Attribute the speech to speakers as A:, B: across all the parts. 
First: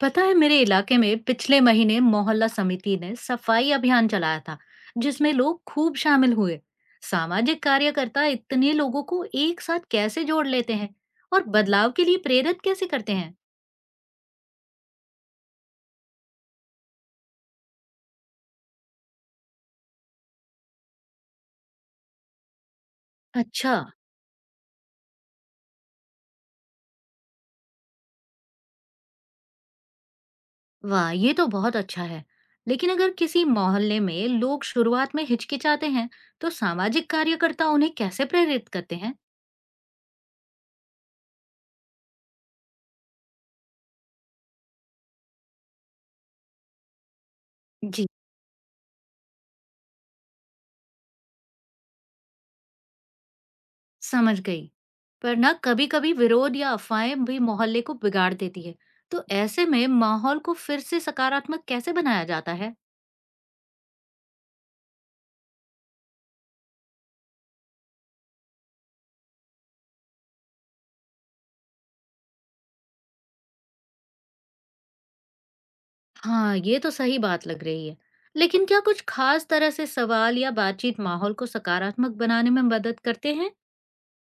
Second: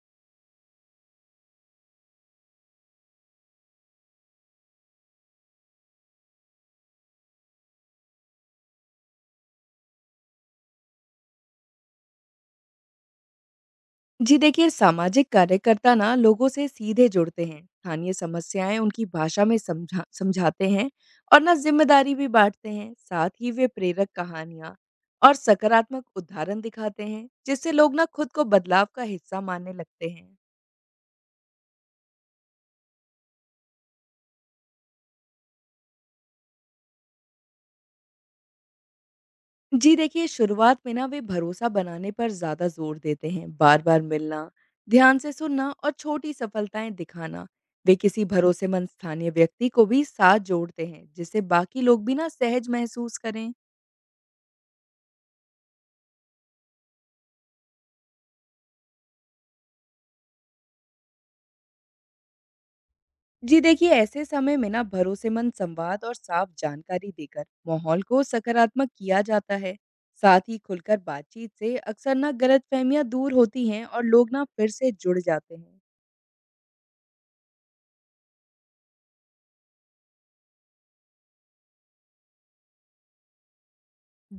A: पता है, मेरे इलाके में पिछले महीने मोहल्ला समिति ने सफाई अभियान चलाया था, जिसमें लोग खूब शामिल हुए। सामाजिक कार्यकर्ता इतने लोगों को एक साथ कैसे जोड़ लेते हैं और बदलाव के लिए प्रेरित कैसे करते हैं?
B: जी देखिए, सामाजिक कार्यकर्ता ना लोगों से सीधे जुड़ते हैं, स्थानीय समस्याएं उनकी भाषा में समझा समझाते हैं और ना जिम्मेदारी भी बांटते हैं। साथ ही वे
A: अच्छा।
B: प्रेरक कहानियां और सकारात्मक उदाहरण दिखाते हैं, जिससे लोग ना खुद को बदलाव का हिस्सा मानने लगते हैं।
A: वाह, ये तो बहुत अच्छा है। लेकिन अगर किसी मोहल्ले में लोग शुरुआत में हिचकिचाते हैं, तो सामाजिक कार्यकर्ता उन्हें कैसे प्रेरित करते हैं?
B: जी देखिए, शुरुआत में ना वे भरोसा बनाने पर ज़्यादा ज़ोर देते हैं। बार-बार मिलना, ध्यान से सुनना और छोटी सफलताएँ दिखाना। वे
A: जी।
B: किसी भरोसेमंद स्थानीय व्यक्ति को भी साथ जोड़ते हैं, जिससे बाकी लोग भी ना सहज महसूस करें।
A: समझ गई। पर ना कभी-कभी विरोध या अफवाहें भी मोहल्ले को बिगाड़ देती है। तो ऐसे में माहौल को फिर से सकारात्मक कैसे बनाया जाता है?
B: जी देखिए, ऐसे समय में ना भरोसेमंद संवाद और साफ जानकारी देकर माहौल को सकारात्मक किया जाता है। साथ ही खुलकर बातचीत से अक्सर ना गलतफहमियाँ दूर होती हैं और लोग ना फिर से जुड़ जाते हैं।
A: हाँ, ये तो सही बात लग रही है। लेकिन क्या कुछ खास तरह से सवाल या बातचीत माहौल को सकारात्मक बनाने में मदद करते हैं?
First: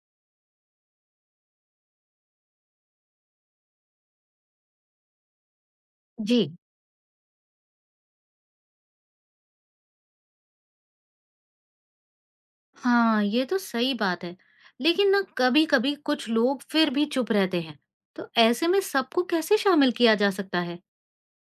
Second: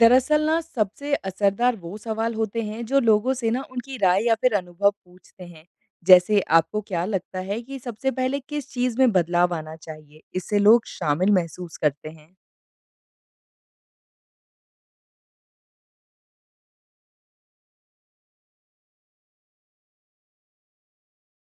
B: दरअसल ना सबसे असरदार वो सवाल होते हैं जो लोगों से ना उनकी राय या फिर अनुभव पूछते हैं, जैसे
A: जी।
B: आपको क्या लगता है कि सबसे पहले किस चीज में बदलाव आना चाहिए। इससे लोग शामिल महसूस करते हैं।
A: हाँ, ये तो सही बात है। लेकिन ना कभी-कभी कुछ लोग फिर भी चुप रहते हैं। तो ऐसे में सबको कैसे शामिल किया जा सकता है?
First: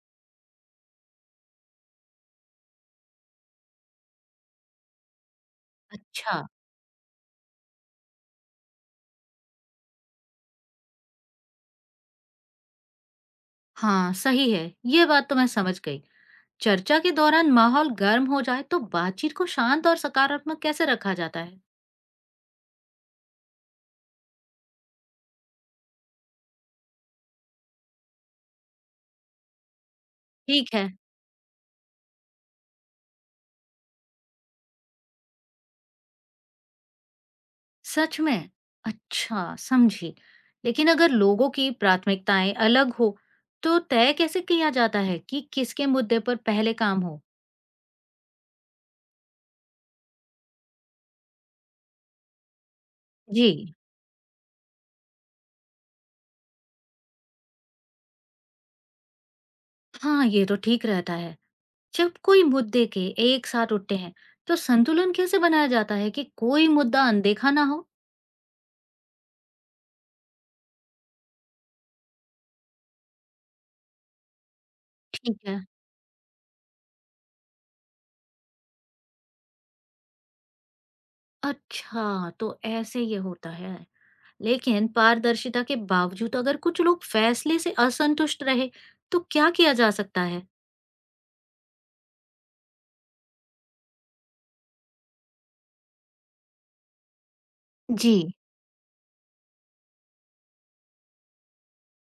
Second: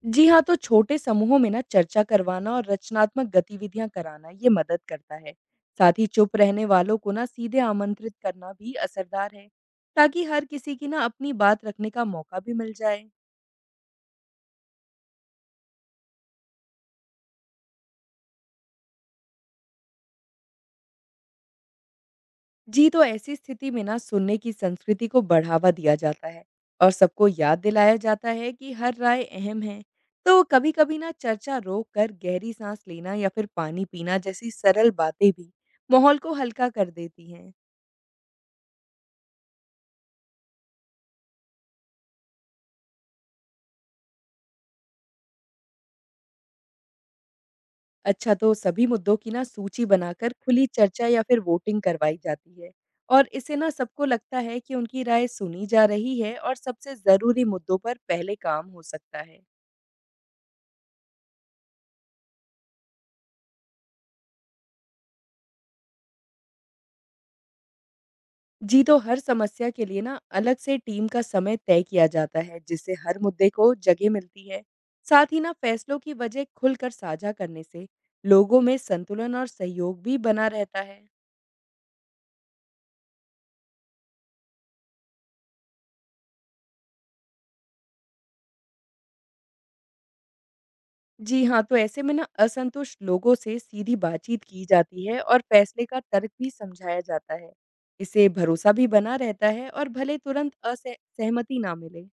B: जी हाँ, तो छोटे समूहों में ना चर्चा करवाना और रचनात्मक गतिविधियां कराना ये मदद करता है। साथ ही चुप
A: अच्छा।
B: रहने वालों को ना सीधे आमंत्रित करना भी असरदार है, ताकि हर किसी की ना अपनी बात रखने का मौका भी मिल जाए।
A: हाँ, सही है। ये बात तो मैं समझ गई। चर्चा के दौरान माहौल गर्म हो जाए तो बातचीत को शांत और सकारात्मक कैसे रखा जाता है?
B: जी, तो ऐसी स्थिति में ना सुनने की संस्कृति को बढ़ावा दिया जाता है और सबको याद दिलाया जाता है कि हर राय अहम है। तो
A: ठीक है।
B: कभी-कभी ना चर्चा रोक कर गहरी साँस लेना या फिर पानी पीना जैसी सरल बातें भी माहौल को हल्का कर देती हैं।
A: सच में। अच्छा, समझी। लेकिन अगर लोगों की प्राथमिकताएं अलग हो, तो तय कैसे किया जाता है कि किसके मुद्दे पर पहले काम हो?
B: अच्छा, तो सभी मुद्दों की ना सूची बनाकर खुली चर्चा या फिर वोटिंग करवाई जाती है और
A: जी।
B: इससे ना सबको लगता है कि उनकी राय सुनी जा रही है और सबसे ज़रूरी मुद्दों पर पहले काम हो सकता है।
A: हाँ, ये तो ठीक रहता है। जब कोई मुद्दे के एक साथ उठते हैं, तो संतुलन कैसे बनाया जाता है कि कोई मुद्दा अनदेखा ना हो?
B: जी, तो हर समस्या के लिए ना अलग से टीम का समय तय किया जाता है, जिससे हर मुद्दे को जगह मिलती है। साथ ही
A: ठीक
B: ना
A: है।
B: फैसलों की वजह खुलकर साझा करने से लोगों में संतुलन और सहयोग भी बना रहता है।
A: अच्छा, तो ऐसे ये होता है। लेकिन पारदर्शिता के बावजूद अगर कुछ लोग फैसले से असंतुष्ट रहे, तो क्या किया जा सकता है?
B: जी हाँ, तो ऐसे में ना असंतुष्ट लोगों से सीधी बातचीत की जाती है और फैसले का तर्क भी समझाया जाता है।
A: जी।
B: इससे भरोसा भी बना रहता है और भले तुरंत असहमति ना मिले।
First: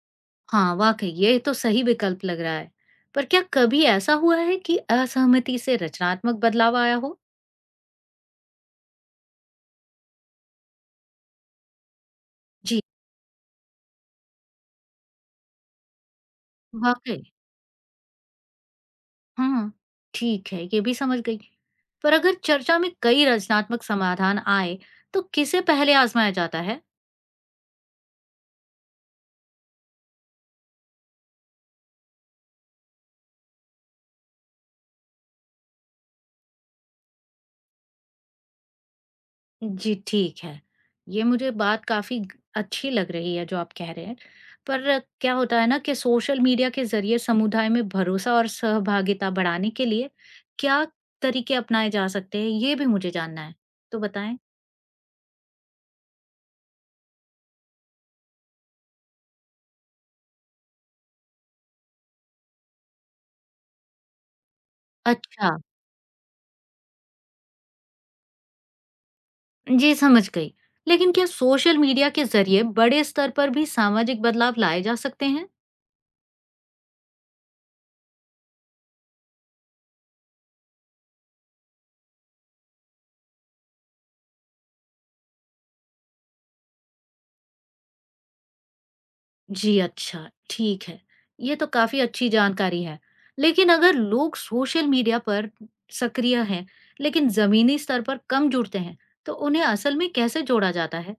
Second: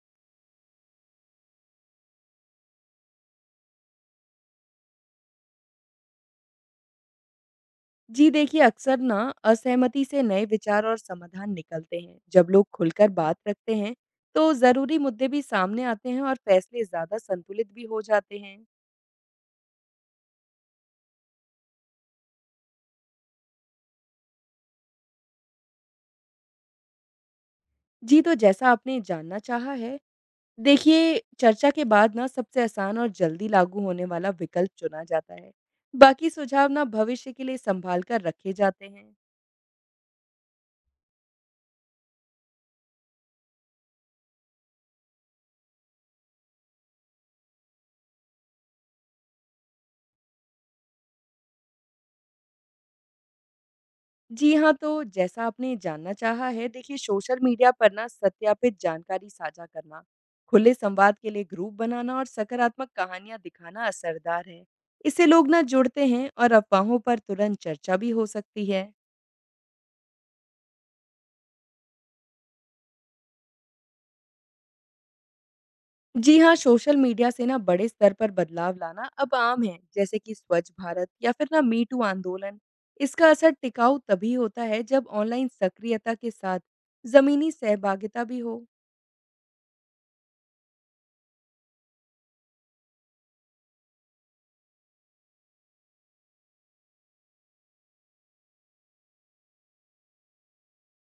A: हाँ, वाकई ये तो सही विकल्प लग रहा है। पर क्या कभी ऐसा हुआ है कि असहमति से रचनात्मक बदलाव आया हो?
B: जी देखिए, अक्सर ना असहमति से नए विचार और समाधान निकलते हैं। जब लोग
A: जी।
B: खुलकर बात रखते हैं, तो ज़रूरी मुद्दे भी सामने आते हैं और फैसले ज़्यादा
A: वाकई।
B: संतुलित भी हो जाते हैं।
A: हाँ। ठीक है, ये भी समझ गई। पर अगर चर्चा में कई रचनात्मक समाधान आए, तो किसे पहले आजमाया जाता है?
B: जी, तो जैसा आपने जानना चाहा है, देखिए चर्चा के बाद ना सबसे आसान और जल्दी लागू होने वाला विकल्प चुना जाता है। बाकी सुझाव ना भविष्य के लिए संभाल कर रखे जाते हैं।
A: जी, ठीक है। ये मुझे बात काफ़ी ग अच्छी लग रही है जो आप कह रहे हैं। पर क्या होता है ना कि सोशल मीडिया के ज़रिए समुदाय में भरोसा और सहभागिता बढ़ाने के लिए क्या तरीके अपनाए जा सकते हैं, ये भी मुझे जानना है। तो बताएँ।
B: जी हाँ, तो जैसा आपने जानना चाहा है, देखिए सोशल मीडिया पर ना सत्यापित जानकारी साझा करना, खुले संवाद के लिए ग्रुप बनाना और सकारात्मक कहानियाँ दिखाना असरदार है। इससे लोग
A: अच्छा।
B: ना जुड़ते हैं और अफवाहों पर तुरंत चर्चा भी हो सकती है।
A: जी, समझ गई। लेकिन क्या सोशल मीडिया के ज़रिए बड़े स्तर पर भी सामाजिक बदलाव लाए जा सकते हैं?
B: जी हाँ, सोशल मीडिया से ना बड़े स्तर पर बदलाव लाना अब आम है, जैसे कि स्वच्छ भारत या फिर ना मी टू आंदोलन। इसका असर टिकाऊ तभी होता है जब ऑनलाइन सक्रियता के साथ जमीनी सहभागिता भी हो।
A: जी, अच्छा, ठीक है। ये तो काफ़ी अच्छी जानकारी है। लेकिन अगर लोग सोशल मीडिया पर सक्रिय हैं, लेकिन ज़मीनी स्तर पर कम जुड़ते हैं, तो उन्हें असल में कैसे जोड़ा जाता है?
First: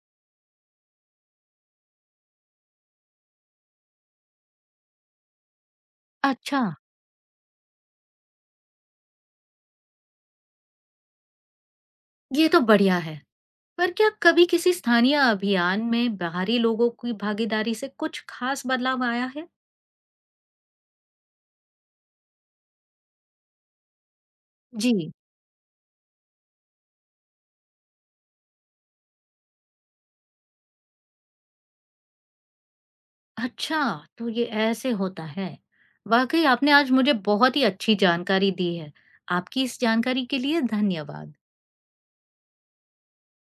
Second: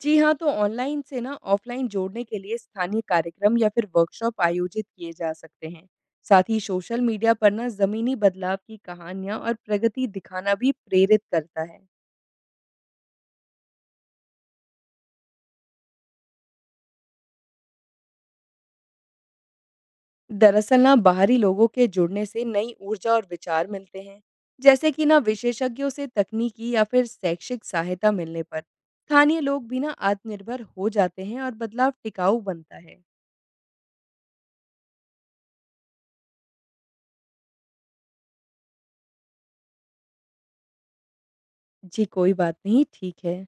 B: जी हाँ, तो ऑनलाइन से ना ऑफलाइन जोड़ने के लिए स्थानीय कार्यक्रम या फिर वर्कशॉप आयोजित किए जा सकते हैं। साथ ही
A: अच्छा।
B: सोशल मीडिया पर ना ज़मीनी बदलाव की कहानियाँ और प्रगति दिखाना भी प्रेरित करता है।
A: ये तो बढ़िया है। पर क्या कभी किसी स्थानीय अभियान में बाहरी लोगों की भागीदारी से कुछ खास बदलाव आया है?
B: दरअसल ना बाहरी लोगों के जुड़ने से नई ऊर्जा और विचार मिलते हैं। जैसे कि
A: जी।
B: ना विशेषज्ञों से तकनीकी या फिर शैक्षिक सहायता मिलने पर स्थानीय लोग भी ना आत्मनिर्भर हो जाते हैं और बदलाव टिकाऊ बनता है।
A: अच्छा, तो ये ऐसे होता है। वाकई आपने आज मुझे बहुत ही अच्छी जानकारी दी है। आपकी इस जानकारी के लिए धन्यवाद।
B: जी, कोई बात नहीं, ठीक है।